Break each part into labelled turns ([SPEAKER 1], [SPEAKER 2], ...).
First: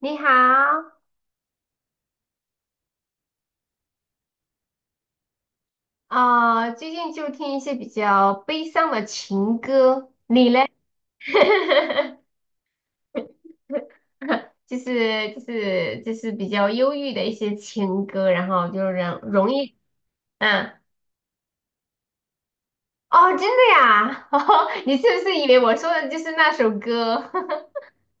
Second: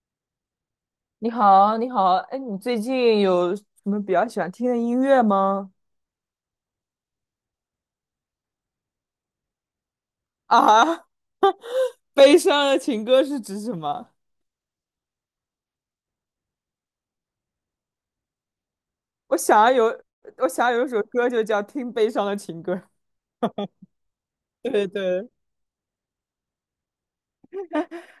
[SPEAKER 1] 你好。
[SPEAKER 2] 你好，你好，哎，你最近有什么比较喜欢听的音乐吗？
[SPEAKER 1] 啊、最近就听一些比较悲伤的情歌，你 嘞？
[SPEAKER 2] 啊，悲伤的情歌是指什么？
[SPEAKER 1] 就是比较忧郁的一些情歌，然后就让
[SPEAKER 2] 我
[SPEAKER 1] 容
[SPEAKER 2] 想要
[SPEAKER 1] 易。
[SPEAKER 2] 有，我想
[SPEAKER 1] 嗯。
[SPEAKER 2] 要有一首歌就叫《听悲伤的情歌》
[SPEAKER 1] 哦，真的呀？哦，
[SPEAKER 2] 对
[SPEAKER 1] 你是不
[SPEAKER 2] 对，
[SPEAKER 1] 是以为我说的就是那首歌？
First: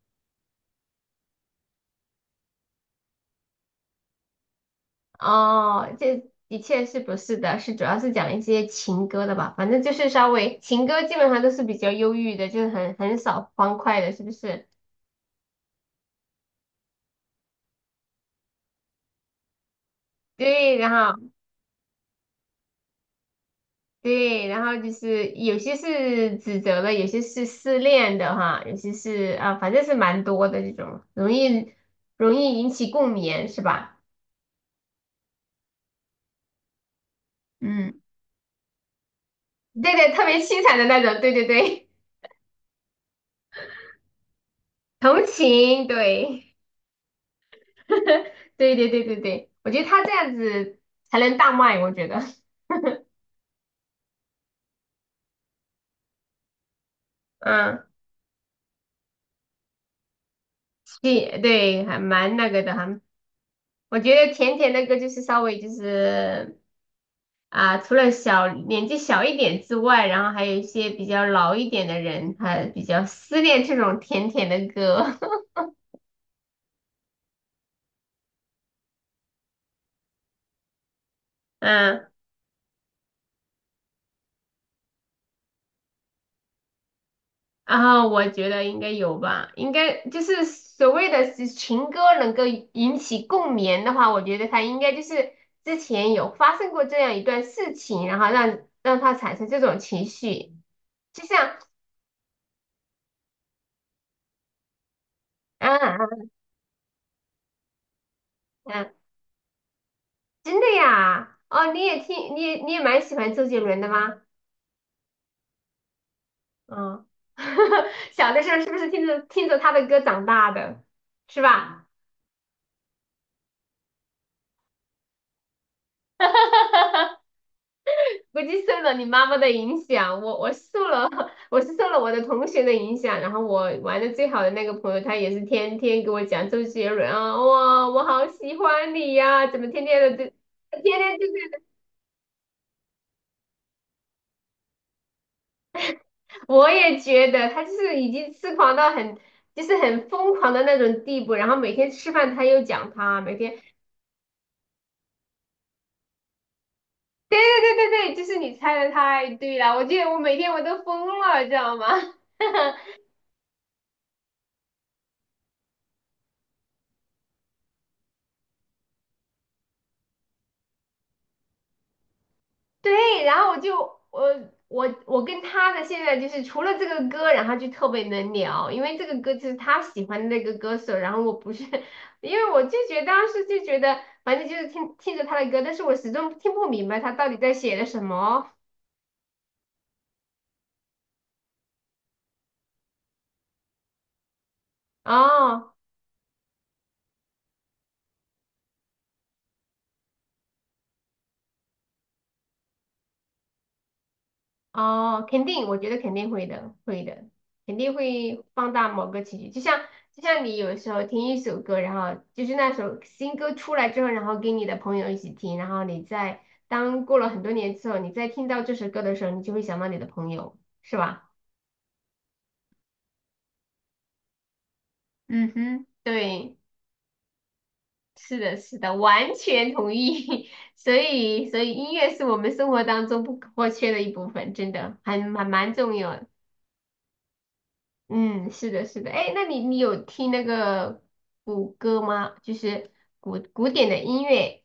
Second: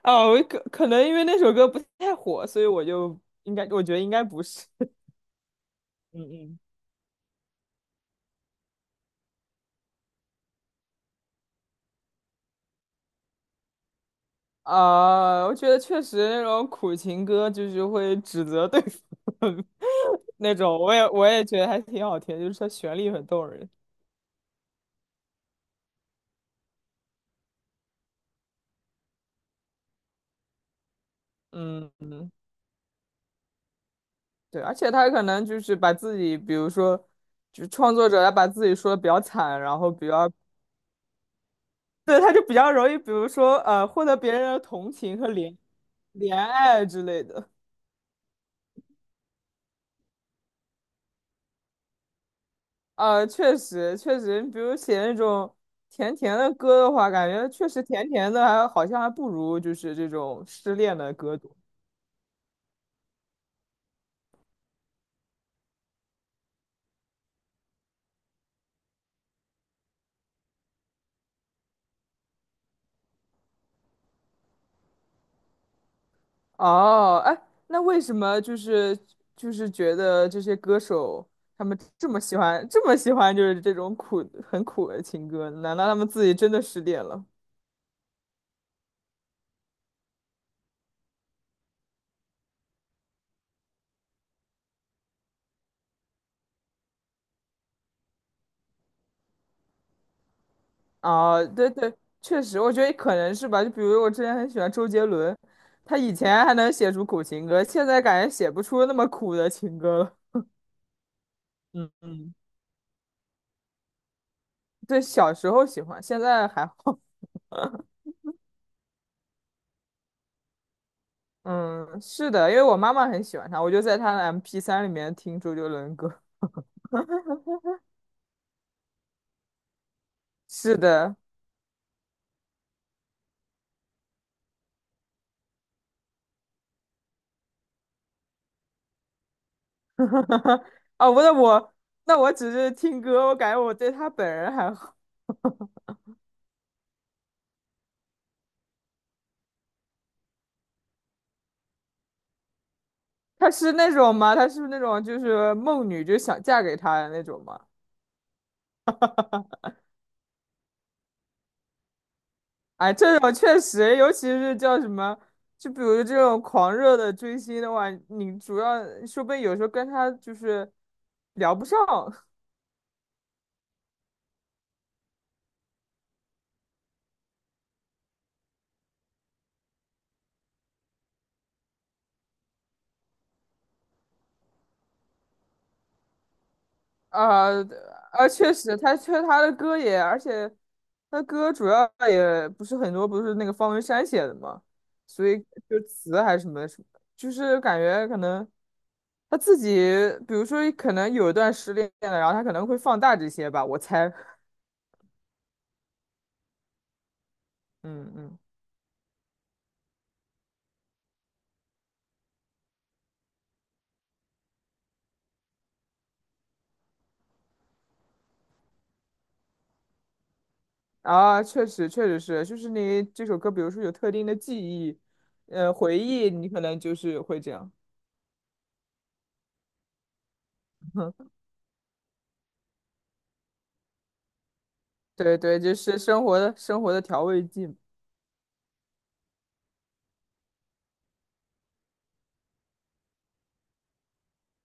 [SPEAKER 2] 啊，我可能因为那首歌不太火，所以我就应该，我觉得应该不是。
[SPEAKER 1] 哦，
[SPEAKER 2] 嗯
[SPEAKER 1] 这的
[SPEAKER 2] 嗯。
[SPEAKER 1] 确是不是的，是主要是讲一些情歌的吧，反正就是稍微情歌基本上都是比较忧郁的，就是很少欢快的，是不是？
[SPEAKER 2] 啊，我觉得确实那种苦情歌就是会指责对方 那
[SPEAKER 1] 对。
[SPEAKER 2] 种，
[SPEAKER 1] 然
[SPEAKER 2] 我也我
[SPEAKER 1] 后。
[SPEAKER 2] 也觉得还挺好听，就是它旋律很动人。
[SPEAKER 1] 对，然后就是有些是指责的，有些是失恋的哈，有些是啊，反正是蛮多的这种，容易
[SPEAKER 2] 嗯。
[SPEAKER 1] 容易引起共鸣，是吧？
[SPEAKER 2] 对，而且他可能就是把自己，比如说，就是创
[SPEAKER 1] 嗯，
[SPEAKER 2] 作者，他把自己说的比较惨，然后
[SPEAKER 1] 对
[SPEAKER 2] 比
[SPEAKER 1] 对，特
[SPEAKER 2] 较，
[SPEAKER 1] 别凄惨的那种，对对对。
[SPEAKER 2] 对，他就比较容易，比如说，获得别人的同 情
[SPEAKER 1] 同
[SPEAKER 2] 和怜
[SPEAKER 1] 情，
[SPEAKER 2] 怜
[SPEAKER 1] 对。
[SPEAKER 2] 爱之类的。
[SPEAKER 1] 对对对对对，我觉得他这样子才能大卖，我觉得。
[SPEAKER 2] 确实，确实，比如写那种甜甜的歌的话，感觉确实
[SPEAKER 1] 嗯，
[SPEAKER 2] 甜甜的还好像还不如就是这种失恋的歌
[SPEAKER 1] 对
[SPEAKER 2] 多。
[SPEAKER 1] 对，还蛮那个的哈，还我觉得甜甜那个就是稍微就是。啊、除了小年纪小一点之外，然后还有一些比较老一点的人，他比较思念这种甜甜的歌。
[SPEAKER 2] 哦，哎，那为什么就是就是觉得这些歌手 他们这
[SPEAKER 1] 嗯，
[SPEAKER 2] 么喜欢这么喜欢就是这种很苦的情歌？难道他们自己真的失恋了？
[SPEAKER 1] 然后我觉得应该有吧，应该就是所谓的是情歌能够引起共鸣的话，我觉得他应该就是之前有发生过这样一段事情，然后让他产生这种情绪，就
[SPEAKER 2] 哦，
[SPEAKER 1] 像。
[SPEAKER 2] 对对，确实，我觉得可能是吧。就比如我之前很喜欢周杰伦，
[SPEAKER 1] 嗯
[SPEAKER 2] 他以
[SPEAKER 1] 嗯
[SPEAKER 2] 前还能写出苦情歌，现在感觉写不出
[SPEAKER 1] 嗯，
[SPEAKER 2] 那么苦的情歌了。
[SPEAKER 1] 真的呀？哦，你
[SPEAKER 2] 嗯
[SPEAKER 1] 也听，
[SPEAKER 2] 嗯，
[SPEAKER 1] 你也蛮喜欢周杰伦的吗？
[SPEAKER 2] 对，小时候喜欢，现在还好。
[SPEAKER 1] 嗯。小的时候是不是听着听着他的歌长大的，是吧？
[SPEAKER 2] 嗯，是的，因为我妈妈很喜欢他，我就在他的 MP3里面听周杰伦歌。
[SPEAKER 1] 估计受了你妈妈的影响，我
[SPEAKER 2] 是
[SPEAKER 1] 受了
[SPEAKER 2] 的，
[SPEAKER 1] 我是受了我的同学的影响，然后我玩的最好的那个朋友，他也是天天给我讲周杰伦啊，哇，我好喜欢你呀、怎么天天的就 天
[SPEAKER 2] 哦，
[SPEAKER 1] 天
[SPEAKER 2] 不，
[SPEAKER 1] 就
[SPEAKER 2] 那
[SPEAKER 1] 是
[SPEAKER 2] 我那我只是听歌，我感觉我对他本人还好。
[SPEAKER 1] 我也觉得他就是已经痴狂到很，就是很疯狂的那种地步。然后每天吃饭他又讲他，每
[SPEAKER 2] 他
[SPEAKER 1] 天
[SPEAKER 2] 是那种吗？他是不是那种就是梦女，就想嫁给他的那
[SPEAKER 1] 对
[SPEAKER 2] 种吗？
[SPEAKER 1] 对对对对，就是你猜的太对了，我记得我每天我都疯了，知道吗？
[SPEAKER 2] 哎，这种确实，尤其是叫什么，就比如这种狂热的追星的话，你主要说不定有时候跟他就是聊不上。
[SPEAKER 1] 对，然后我就我我跟他的现在就是除了这个歌，然后就特别能聊，因为这个歌就是他喜欢的那个歌手，然后我不是。因为我就觉得当时就觉得，反正就是听着他的歌，但是我始终听不明白他到底
[SPEAKER 2] 啊
[SPEAKER 1] 在写的什
[SPEAKER 2] 啊，
[SPEAKER 1] 么
[SPEAKER 2] 确实，他的歌也，而且他歌主要也不是很多，不是那个方文山写的嘛，所以
[SPEAKER 1] 哦。
[SPEAKER 2] 就词还是什么什么，就是感觉可能他自己，比如说可能有一段失恋了，然后他可能会放大这些吧，我猜，
[SPEAKER 1] 哦，肯定，我觉得肯定会的，会的，肯定
[SPEAKER 2] 嗯嗯，
[SPEAKER 1] 会放大某个情绪。就像你有时候听一首歌，然后就是那首新歌出来之后，然后跟你的朋友一起听，然后你在当过了很多年之后，你再听到这首歌的时候，你就会想到你的朋友，是吧？
[SPEAKER 2] 啊，确实确实是，就是你这首歌，比如说有特定的记忆，
[SPEAKER 1] 嗯哼，
[SPEAKER 2] 回忆，你
[SPEAKER 1] 对，
[SPEAKER 2] 可能就是会这样，
[SPEAKER 1] 是的，是的，完全同意。所 以，所以音乐是我们生活当中不可或缺的一部分，真的还
[SPEAKER 2] 对
[SPEAKER 1] 蛮
[SPEAKER 2] 对，
[SPEAKER 1] 蛮
[SPEAKER 2] 就
[SPEAKER 1] 重
[SPEAKER 2] 是
[SPEAKER 1] 要。
[SPEAKER 2] 生活的调味剂。
[SPEAKER 1] 嗯，是的，是的。哎，那你有听那个古歌吗？就是古典的音乐。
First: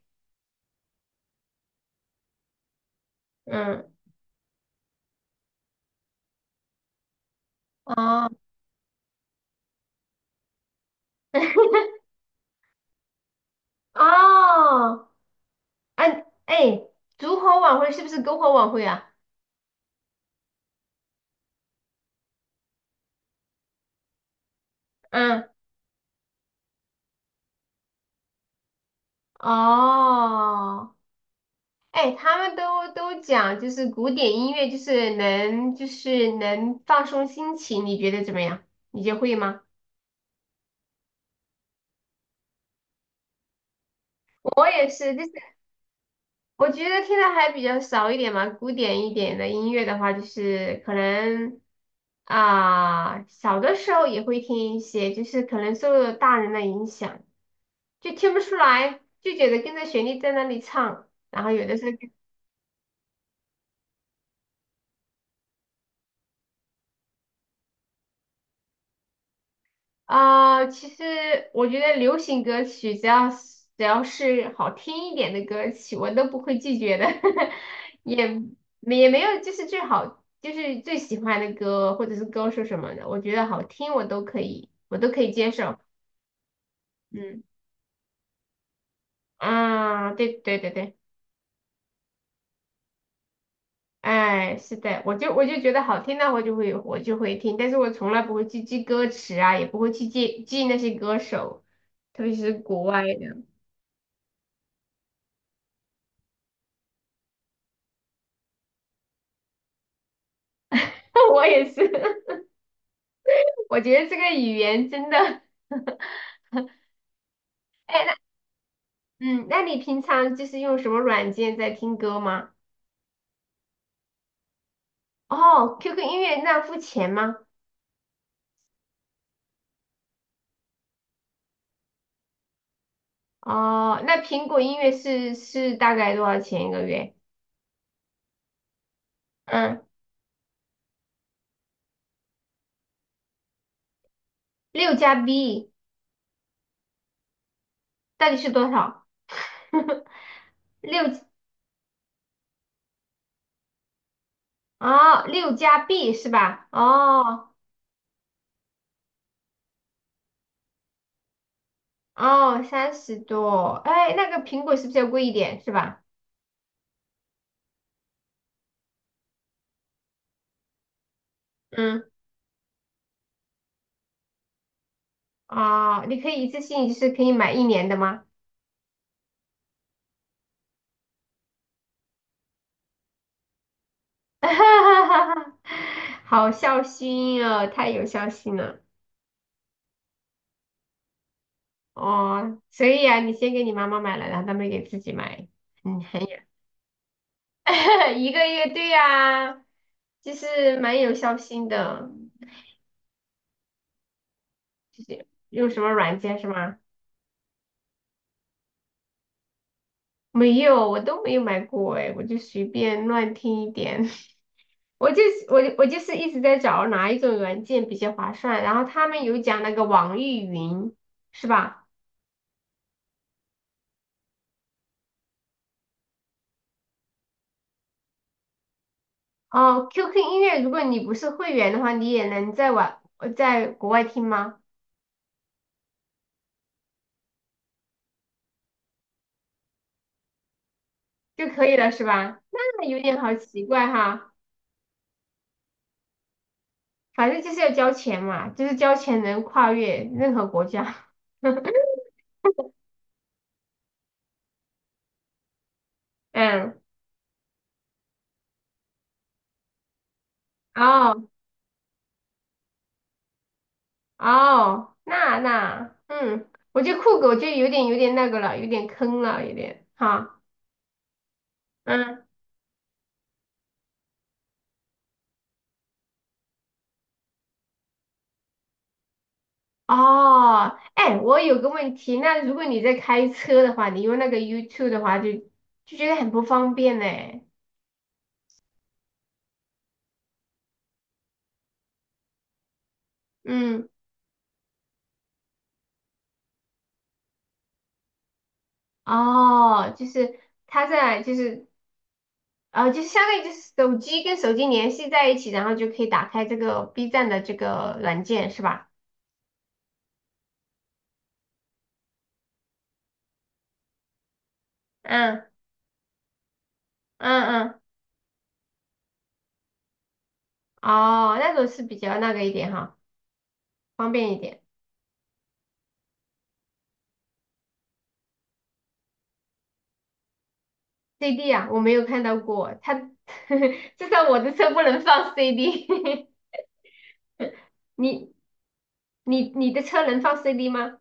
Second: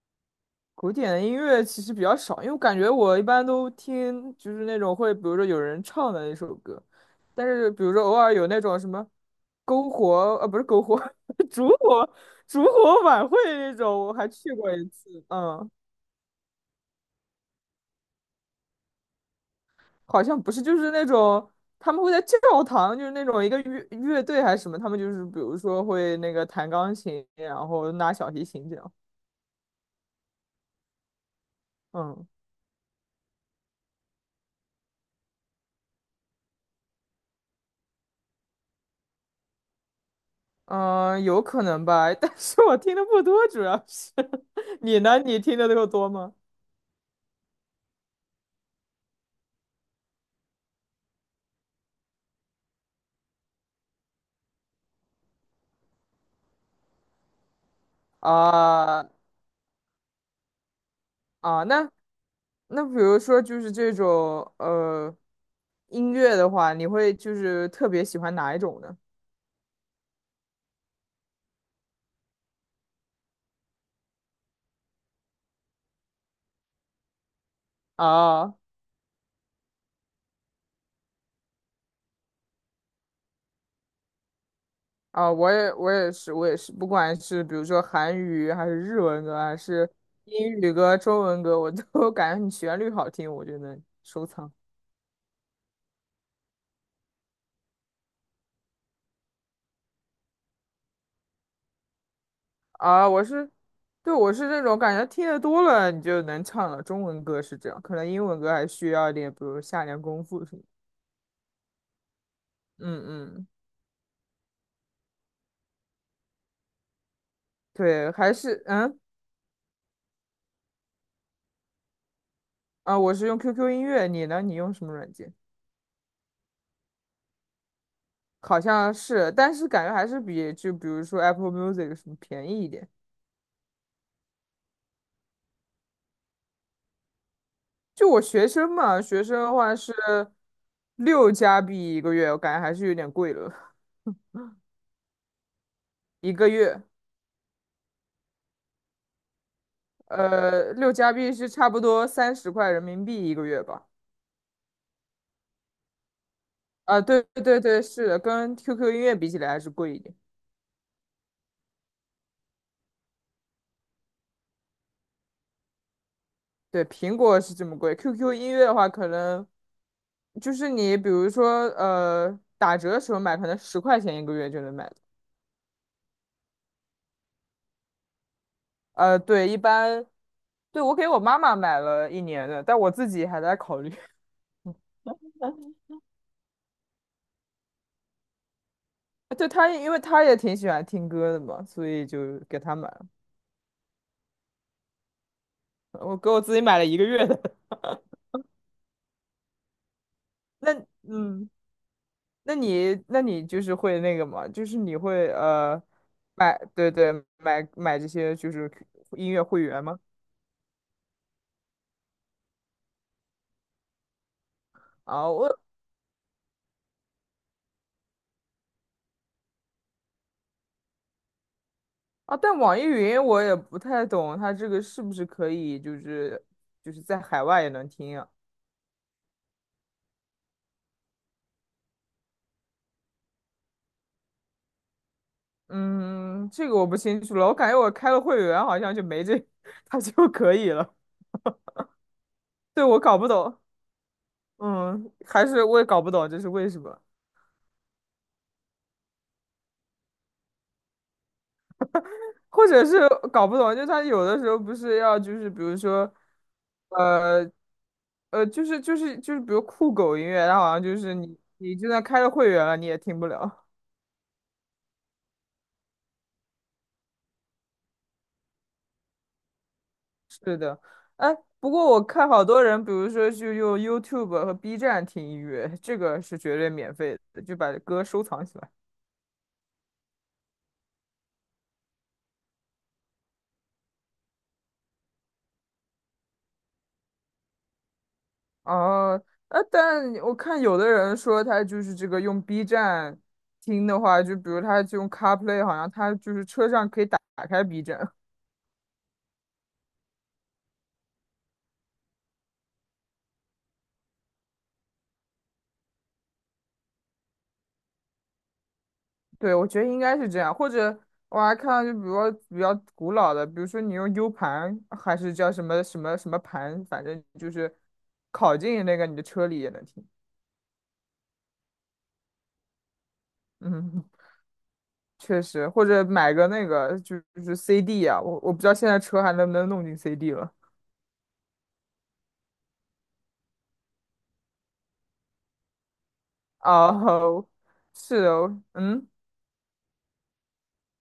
[SPEAKER 2] 古典的音乐其实比较少，因为我感觉我一般都
[SPEAKER 1] 嗯。
[SPEAKER 2] 听就是那种会，比如说有人唱的那首歌，但是比如说偶
[SPEAKER 1] 哦。
[SPEAKER 2] 尔有那种什么篝火，不是篝火，烛 火烛火晚会那种，我还去过一
[SPEAKER 1] 哦。
[SPEAKER 2] 次，嗯，
[SPEAKER 1] 哎哎，烛火晚会是不是篝火晚会啊？
[SPEAKER 2] 好像不是，就是那种他们会在教堂，就是那种一个乐队还是什么，他们就是比
[SPEAKER 1] 嗯。
[SPEAKER 2] 如说会那个弹钢琴，然后拿小提琴这样，
[SPEAKER 1] 哦，哎，
[SPEAKER 2] 嗯
[SPEAKER 1] 他们都讲就是古典音乐，就是能就是能放松心情，你觉得怎么样？你就会吗？
[SPEAKER 2] 嗯，有可能吧，但是我听的不多，主要是
[SPEAKER 1] 我 也
[SPEAKER 2] 你
[SPEAKER 1] 是，
[SPEAKER 2] 呢？你听的够多吗？
[SPEAKER 1] 我觉得听的还比较少一点嘛，古典一点的音乐的话，就是可能啊、小的时候也会听一些，就是可能受了大人的影响，就听不出来，
[SPEAKER 2] 啊
[SPEAKER 1] 就觉得跟着旋律在那里唱，然后
[SPEAKER 2] 啊，
[SPEAKER 1] 有的时
[SPEAKER 2] 那
[SPEAKER 1] 候。
[SPEAKER 2] 那比如说就是这种音乐的话，你会就是特别喜欢哪一种呢？
[SPEAKER 1] 啊、其实我觉得流行歌曲只要是好听一点的歌曲，我都不会拒绝的。也
[SPEAKER 2] 啊
[SPEAKER 1] 也没有就是最好就是最喜欢的歌或者是歌手什么的，我觉得好听我都可以，我都可以
[SPEAKER 2] 啊，
[SPEAKER 1] 接
[SPEAKER 2] 我也
[SPEAKER 1] 受。
[SPEAKER 2] 我也是我也是，不管
[SPEAKER 1] 嗯
[SPEAKER 2] 是比如说韩语还是日文歌，还是
[SPEAKER 1] 啊，对
[SPEAKER 2] 英
[SPEAKER 1] 对对
[SPEAKER 2] 语
[SPEAKER 1] 对。
[SPEAKER 2] 歌、中文歌，我都 感觉你旋律好听，我就能收藏。
[SPEAKER 1] 哎，是的，我就我就觉得好听的我就会我就会听，但是我从来不会去记歌词啊，也不会去记那些歌手，特别是国外
[SPEAKER 2] 啊，我
[SPEAKER 1] 的。
[SPEAKER 2] 是，对，我是那种感觉听得多了你就能唱了。中文歌是这样，可能英文歌还需要一点，比如下点功夫什么。
[SPEAKER 1] 我也是。
[SPEAKER 2] 嗯嗯，
[SPEAKER 1] 我觉得这个语言真的。哎，
[SPEAKER 2] 对，
[SPEAKER 1] 那
[SPEAKER 2] 还是
[SPEAKER 1] 嗯，那你平常就是用什么软件在听歌吗？
[SPEAKER 2] 啊，我是用 QQ 音乐，你呢？你用什么软件？
[SPEAKER 1] 哦，QQ 音乐那付钱吗？
[SPEAKER 2] 好像是，但是感觉还是比如说 Apple Music 什么便宜一点。
[SPEAKER 1] 哦，那苹果音乐是是大概多少钱一个月？
[SPEAKER 2] 就我学生嘛，学生的话
[SPEAKER 1] 嗯，
[SPEAKER 2] 是六加币一个月，我感觉还是有点贵了，
[SPEAKER 1] 六加 B
[SPEAKER 2] 一个月。
[SPEAKER 1] 到底是多少？
[SPEAKER 2] 六
[SPEAKER 1] 六
[SPEAKER 2] 加币是差不多30块人民币一个月吧。
[SPEAKER 1] 哦，六加币是吧？
[SPEAKER 2] 啊，对对
[SPEAKER 1] 哦
[SPEAKER 2] 对对是的，跟 QQ 音乐比起来还是贵一点。
[SPEAKER 1] 哦，三十多。哎，那个苹果是不是要贵一点是吧？
[SPEAKER 2] 对，苹果是这么贵，QQ 音乐的话，可能就是你比如说
[SPEAKER 1] 嗯。
[SPEAKER 2] 打折的时候买，可能10块钱一个月就能买到。
[SPEAKER 1] 哦，你可以一次性就是可以买一年的吗？
[SPEAKER 2] 对，一般，对，我给我妈妈买了1年的，但我自己还在考虑。
[SPEAKER 1] 好孝心哦，太有孝心了
[SPEAKER 2] 对她，因为她也挺喜欢听歌的嘛，所以就给
[SPEAKER 1] 哦。
[SPEAKER 2] 她
[SPEAKER 1] 所
[SPEAKER 2] 买
[SPEAKER 1] 以
[SPEAKER 2] 了。
[SPEAKER 1] 啊，你先给你妈妈买了，然后她没给自己买。嗯，
[SPEAKER 2] 我
[SPEAKER 1] 很
[SPEAKER 2] 给
[SPEAKER 1] 有
[SPEAKER 2] 我自己买了一个月的。
[SPEAKER 1] 一个月，对呀、就
[SPEAKER 2] 那
[SPEAKER 1] 是蛮有孝
[SPEAKER 2] 嗯。
[SPEAKER 1] 心的。
[SPEAKER 2] 那你那你就是会那个嘛，就是你
[SPEAKER 1] 就是
[SPEAKER 2] 会
[SPEAKER 1] 用什么软件是
[SPEAKER 2] 买
[SPEAKER 1] 吗？
[SPEAKER 2] 对对买这些就是音乐会员吗？
[SPEAKER 1] 没有，我都没有买过哎，我就随便乱听一点。我就
[SPEAKER 2] 啊，
[SPEAKER 1] 是
[SPEAKER 2] 我
[SPEAKER 1] 我我就是一直在找哪一种软件比较划算，然后他们有讲那个网易云，是吧？
[SPEAKER 2] 啊，但网易云我也不太懂，它这个是不是可以就是在海外也能听啊？
[SPEAKER 1] 哦，QQ 音乐，如果你不是会员的话，你也能在外在国外听吗？
[SPEAKER 2] 嗯，这个我不清楚了，我感觉我开了会员好像就没这，它就可以了。
[SPEAKER 1] 就可以了是吧？
[SPEAKER 2] 对，
[SPEAKER 1] 那有
[SPEAKER 2] 我搞
[SPEAKER 1] 点
[SPEAKER 2] 不
[SPEAKER 1] 好
[SPEAKER 2] 懂，
[SPEAKER 1] 奇怪哈。
[SPEAKER 2] 嗯，还是我也搞不懂这是为什么。
[SPEAKER 1] 反正就是要交钱嘛，就是交钱能跨越任何国家。
[SPEAKER 2] 或者是搞不懂，就他有的时候不是要就是比如说，
[SPEAKER 1] 嗯。
[SPEAKER 2] 呃，就是比如酷狗音乐，它好像就是
[SPEAKER 1] 哦
[SPEAKER 2] 你就算开了会员了，你也听不了。
[SPEAKER 1] 哦，那那嗯，我觉得酷狗就有点那个了，有点坑了，有点 哈。
[SPEAKER 2] 是的，哎，不过我
[SPEAKER 1] 嗯。
[SPEAKER 2] 看好多人，比如说就用 YouTube 和 B 站听音乐，这个是绝对免费的，就把歌收藏起来。
[SPEAKER 1] 哦，哎，我有个问题，那如果你在开车的话，你用那个 YouTube 的话就，就觉得很不方便呢。
[SPEAKER 2] 哦，但我看有的人说他就是这个用 B 站
[SPEAKER 1] 嗯。
[SPEAKER 2] 听的话，就比如他就用 CarPlay，好像他就是车上可以打开 B 站。
[SPEAKER 1] 哦，就是它在，就是就是相当于就是手机跟手机联系在一起，然后就可以打开这个 B 站的这个软件，是吧？
[SPEAKER 2] 对，我觉得应该是这样，或者我还看到就比如说比较古老的，比如说你用 U 盘还是
[SPEAKER 1] 嗯
[SPEAKER 2] 叫什么什么什么盘，反正
[SPEAKER 1] 嗯
[SPEAKER 2] 就是
[SPEAKER 1] 嗯。
[SPEAKER 2] 拷进那个你的车里也能听。
[SPEAKER 1] 哦，那种是比较那个一点哈，
[SPEAKER 2] 嗯，
[SPEAKER 1] 方便一点。
[SPEAKER 2] 确实，或者买个那个就是 CD 啊，我不知道现在车还能不能弄进 CD 了。
[SPEAKER 1] CD 啊，我没有看到过，它 至少我的车不能放 CD。
[SPEAKER 2] 哦，是
[SPEAKER 1] 你
[SPEAKER 2] 哦，嗯，
[SPEAKER 1] 你的车能放 CD 吗？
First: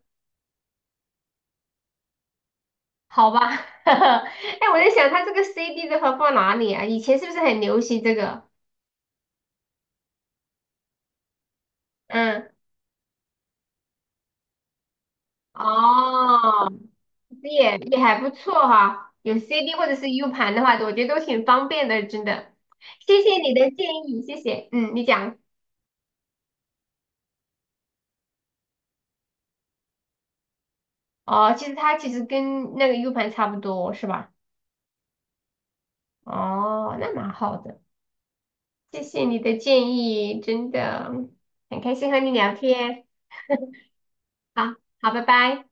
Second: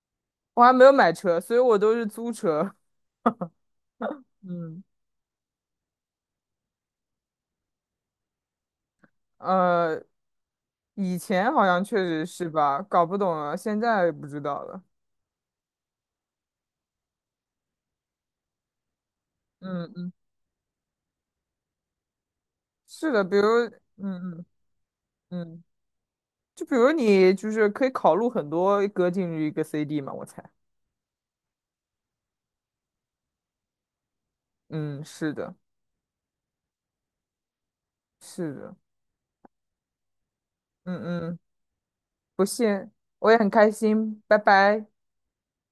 [SPEAKER 2] 我还没有买车，所以我都是租车。
[SPEAKER 1] 好吧。哎，我
[SPEAKER 2] 嗯，
[SPEAKER 1] 在想它这个 CD 的话放哪里啊？以前是不是很流行这个？
[SPEAKER 2] 呃，以前好像确实是
[SPEAKER 1] 嗯。
[SPEAKER 2] 吧，搞不懂了，现在不知道了。
[SPEAKER 1] 哦，这也还不错哈，有 CD 或
[SPEAKER 2] 嗯
[SPEAKER 1] 者是
[SPEAKER 2] 嗯
[SPEAKER 1] U 盘的话，我觉得都挺方便的，真的。
[SPEAKER 2] 是
[SPEAKER 1] 谢
[SPEAKER 2] 的，比
[SPEAKER 1] 谢
[SPEAKER 2] 如，
[SPEAKER 1] 你的建议，
[SPEAKER 2] 嗯
[SPEAKER 1] 谢
[SPEAKER 2] 嗯
[SPEAKER 1] 谢。嗯，你讲。
[SPEAKER 2] 嗯，就比如你就是可以考录很多歌进入一个 CD 嘛，我猜。
[SPEAKER 1] 哦，其实它其实跟那个 U 盘差不多，是吧？
[SPEAKER 2] 嗯，是的，
[SPEAKER 1] 哦，那蛮好的，
[SPEAKER 2] 是的，
[SPEAKER 1] 谢谢你的建议，真的
[SPEAKER 2] 嗯嗯，
[SPEAKER 1] 很开心和你
[SPEAKER 2] 不
[SPEAKER 1] 聊
[SPEAKER 2] 信，
[SPEAKER 1] 天。
[SPEAKER 2] 我也很开心，拜
[SPEAKER 1] 好，
[SPEAKER 2] 拜。
[SPEAKER 1] 好，拜拜。